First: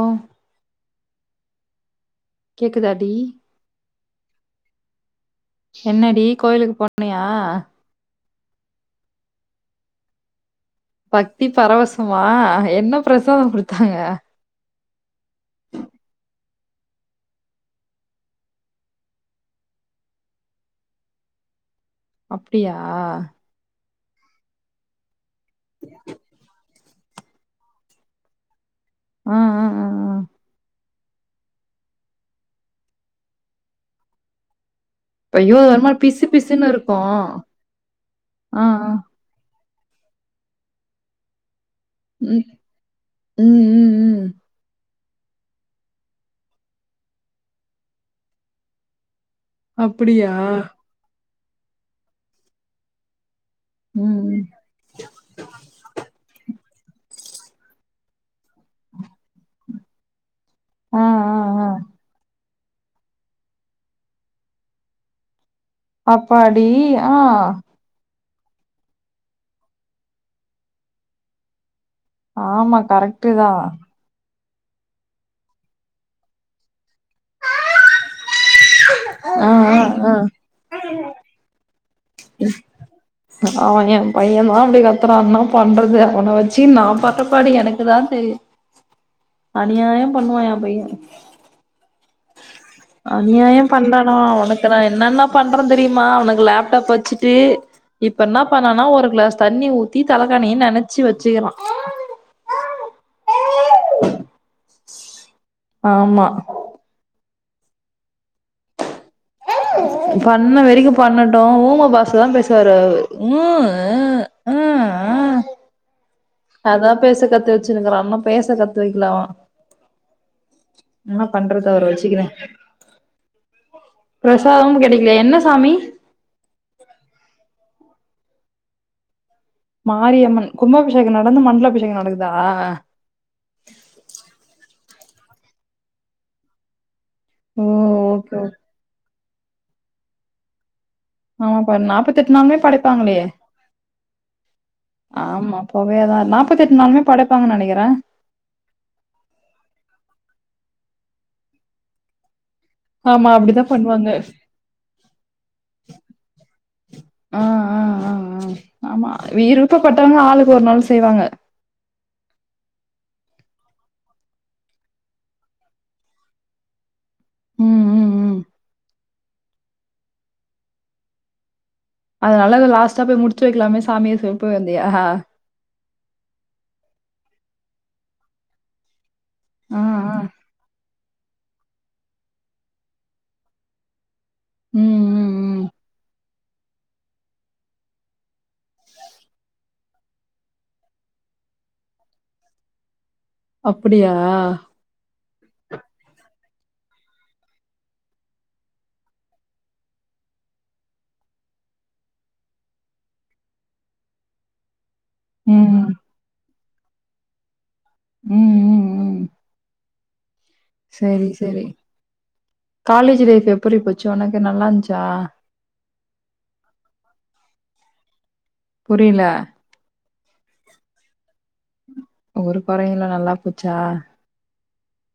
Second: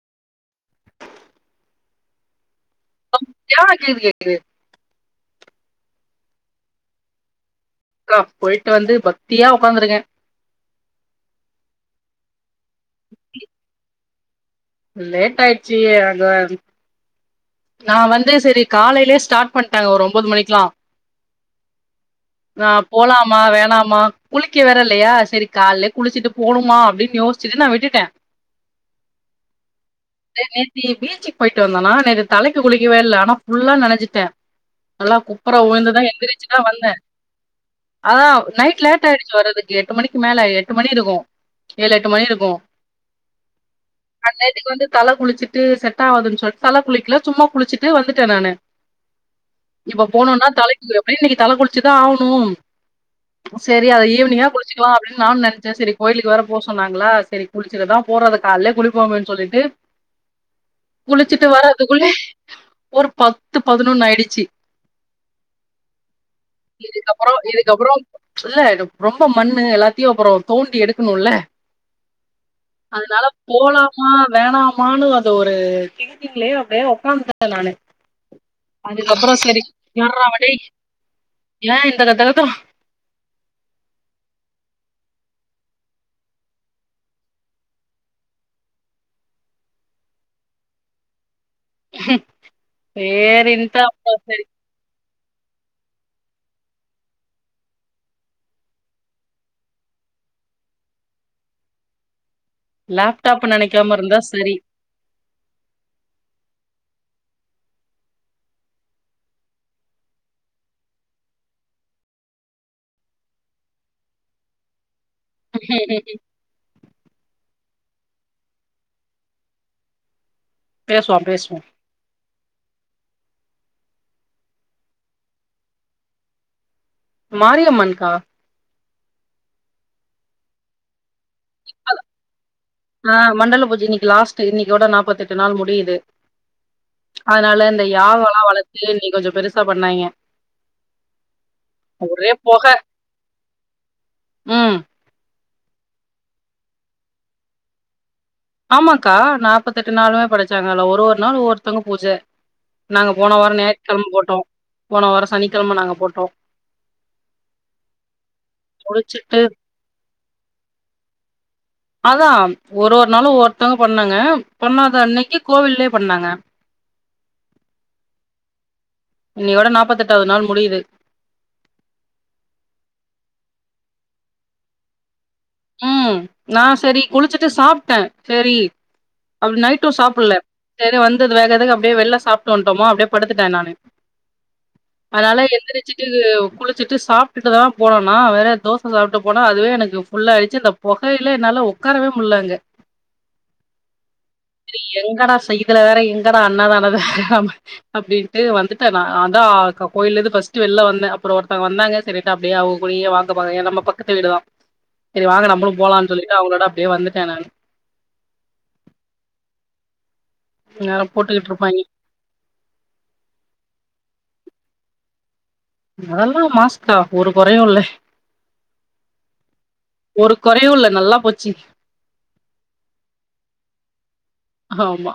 ஒ கேக்குதா டி யா அது கேக்குது என்னாடி கோயிலுக்கு போனியா கா போயிட்டு வந்து பக்தியா உக்காந்துருக்க பக்தி பரவசமா என்ன பிரசாத குடுத்தாங்க லேட்டாச்சி அதா நா வந்து சரி காலயிலயே ஸ்டார்ட் பண்ட்டாங்க ஒரு ஒம்போது மணிக்கலா ஆ அப்படியா போலாமா வேணாமா குளிக்க வேற இல்லயா செரி கால்லயே குளிச்சிட்டு போணுமா அப்டீன்னு யோசிச்சுட்டு நா விட்டுட்டே ஆ ஆ ஆ, ஆ. நேத்தி பீச்சிக்கு போயிட்டு வந்த நா நேத்து தலைக்கு குளிக்கவே இல்ல ஆனா புஃல்லா நனச்சிட்ட நல்லா ஐயோ குப்பரா அது ஒரு உய்ந்து மாதிரி தா பிசு எந்திரிச்சி தா பிசுன்னு வந்த இருக்கும் அதா ஆ நைட் ஆ. லேட்டாயிடுச் ஏஞ்ச்சுவரதுக்கு எட்டு மணிக்கு மேல எட்டு மணி இருக்கு ஏழு எட்டு மணி ம் இருக்கு ம் ம் ம். அன்னேத்துக்கு வந்து தல குளிச்சிட்டு செட் ஆவாதுன்னு சொல்ட்டு தல குளிக்கல சும்மா குளிச்சுட்டு வந்துட்ட நானு இவா அப்படியா போனோனா தலைக் எப்டியு இன்னிக்கி தல குளிச்சிதா ஆவனு சரி அத ம் ம். ஈவினிங்கா குளிச்சிக்கலா அப்டின்னு நானு நெனச்சே சரி கோயிலுக்கு வேற போக சொன்னாங்களா சரி குளிச்சுட்டுதா போறது காலயே குளிப்போமே சொல்லிட்டு ஆ ஆ குளிச்சிட்டு வர ஆ அது ஒரு பத்து பதினொன்னு ஆயிடுச்சி அப்பாடி ஆ இதுக்கப்றோ இதுக்கப்பறோம் இல்ல இது ரொம்ப மண்ணு எல்லாத்தியு அப்பரோ தோண்டி எடுக்கணுல்ல ஆமா அதுனால கரெக்டு தான் போலா ஆ வேணாமானு அது ஒரு திங்கிங்லயே அப்டியே உக்காந்த நானு அதுக்கப்பறோ ஆ ஆ சரி ஆ யார்ரா அவ டேய் ஏ இந்த கத்து கத்துறா அவ எ பையந்தா அப்டி கத்துறா அண்ணா பண்றது அவன வச்சு நா பட்றபாடு எனக்கு தான தெரியு அநியாய பண்ணுவா ஏ பைய அநியாயம் சேரின்ட்டு அப்புறோ பண்றடா சரி உனக் இப்பலா என்னன்ன பண்ற தெரியுமா அவனுக்கு லேப்டாப் வச்சுட்டு இப்ப என்னா பண்ணனா ஒரு கிளாஸ் தண்ணி ஊத்தி தலக்காணிய நனச்சி வச்சிக்கிறா லாப்டாப் நனக்காம இருந்தா சரி ஆமா பண்ண வரைக்கு பண்ணட்டு ஊம பாச தான் பேசுவாரு அவரு ஊ அ அ அ ம் ம் ம்! அதா பேச கத்து வச்சுருக்குறா பேச கத்து வெக்கல அவ பேசுவோ என்னா பேசுவோ பண்றது அவர வச்சுக்கினு பிரசாதம் கெடைக்கலை என்ன சாமி மாரியம்மன்க்கா மாரியம்மன் கும்பாபிஷேகோ நடந்து மண்டல அபிஷேகோ நடக்குதா ஆ மண்டல பூஜ இன்னைக்கு லாஸ்ட் இன்னைக்யோட நாப்பத்தெட்டு நாள் முடியுது ஓ அதனால இந்த ஓகே யாகோலா ஓகே வளத்து இன்னக்கி கொஞ்ஜோ பெருசா பண்ணாங்க ஆமாப்பா நாப்பத்தெட்டு நாளுமே படைப்பாங்களே ம் ஆமா புகையாதா நாப்பத்தெட்டு நாளுமே படைப்பாங்கன்னு நெனைக்கிற ஆமாக்கா நாப்பத்தெட்டு நாளுமே படைச்சாங்க அதுல ஒரு ஒரு நாள் ஒவ்வொருத்தவங்க பூஜ நாங்க ஆமா போன வாரோ அப்டிதா ஞாயித்துகெழம பண்ணுவாங்க போட்டோ போன வாரோ சனிக்கெழம நாங்க போட்டோ ஆ முடிச்சிட்டு விருப்ப பட்டவங்க ஆளுக்கு ஒரு நாள் செய்வாங்க அதா ஒரு ஒரு நாளு ஒருத்தவங்க பண்ணாங்க பண்ணாத அன்னைக்கு கோவில்லயே பண்ணாங்க ம் ம் ம் இன்னையோட நாப்பத்தெட்டாவது நாள் முடியுது அதனால அத லாஸ்ட்டா போய் முடிச்சு வைக்கலாமே சாமிய சொல்லி போய் வந்தியா ம் நா செரி குளிச்சிட்டு சாப்ட்டே செரி அப்டி ஆ நைட்டு சாப்ல்ல செரி வந்தது வேகத்துக்கு அப்டியே வெளில சாப்ட்டு வந்துட்டோம அப்டியே படுத்துட்டே நானு ம் ம் அதனால ம் எந்திரிச்சிட்டு குளிச் சிட்டு சாப்ட்டு தா போனனா வேற தோச சாப்ட்டு போனா அதுவே எனக்கு ஃபுல்லாச்சு அந்த பொகையில என்னால ஒக்காரவே முடில அங்க அப்டியா இது எங்கடா செய் இதுல வேற எங்கடா அன்னதானது அப்டின்ட்டு வந்துட்டே நா அதா கோயில்லருந்து ஃபர்ஸ்ட் வெளில வந்தே அப்பறோ ஒருத்தவங்க வந்தாங்க செரின்ட்டு அப்டியே அவங்க கூடயே வாக்கப்போ ஏ நம்ம பக்கத்து வீடுதா செரி வாங்க ம் நம்மளு ம் போலான்னு சொல்லிட்டு அவங்களோட அப்டியே வந்துட்டே நானு ம் ம் இந்நேரோ செரி போட்டுக்கிட்டு செரி இருப்பாய்ங்க காலேஜ் லைஃப் எப்புர்ரி போச்சு ஒனக்கு நல்லா இருந்துச்சா அதெல்லா மாஸ்க்கா ஒரு கொறையு இல்ல புரியல ஒரு கொறையு இல்ல நல்லா போச்சி ஒரு கொறையு இல்ல நல்லா போச்சா ஆமா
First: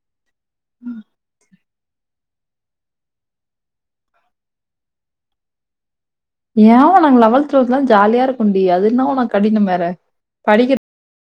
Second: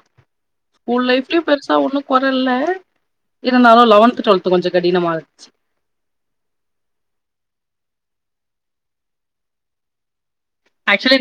ஸ்கூல் லைஃப்லயு பெருசா ஒண்ணு கொறை இல்ல இருந்தாலு லெவன்த் டுவல்த் கொஞ்சோ கடினமா இருந்துச்சு ஏலே நாங்க லெவல்த் டுவெல்த் ஜாலியா இருப்போன்டி அது என்ன ஒனக்கு கடினம் வேற படிக்கிற ஆக்சுவலி நா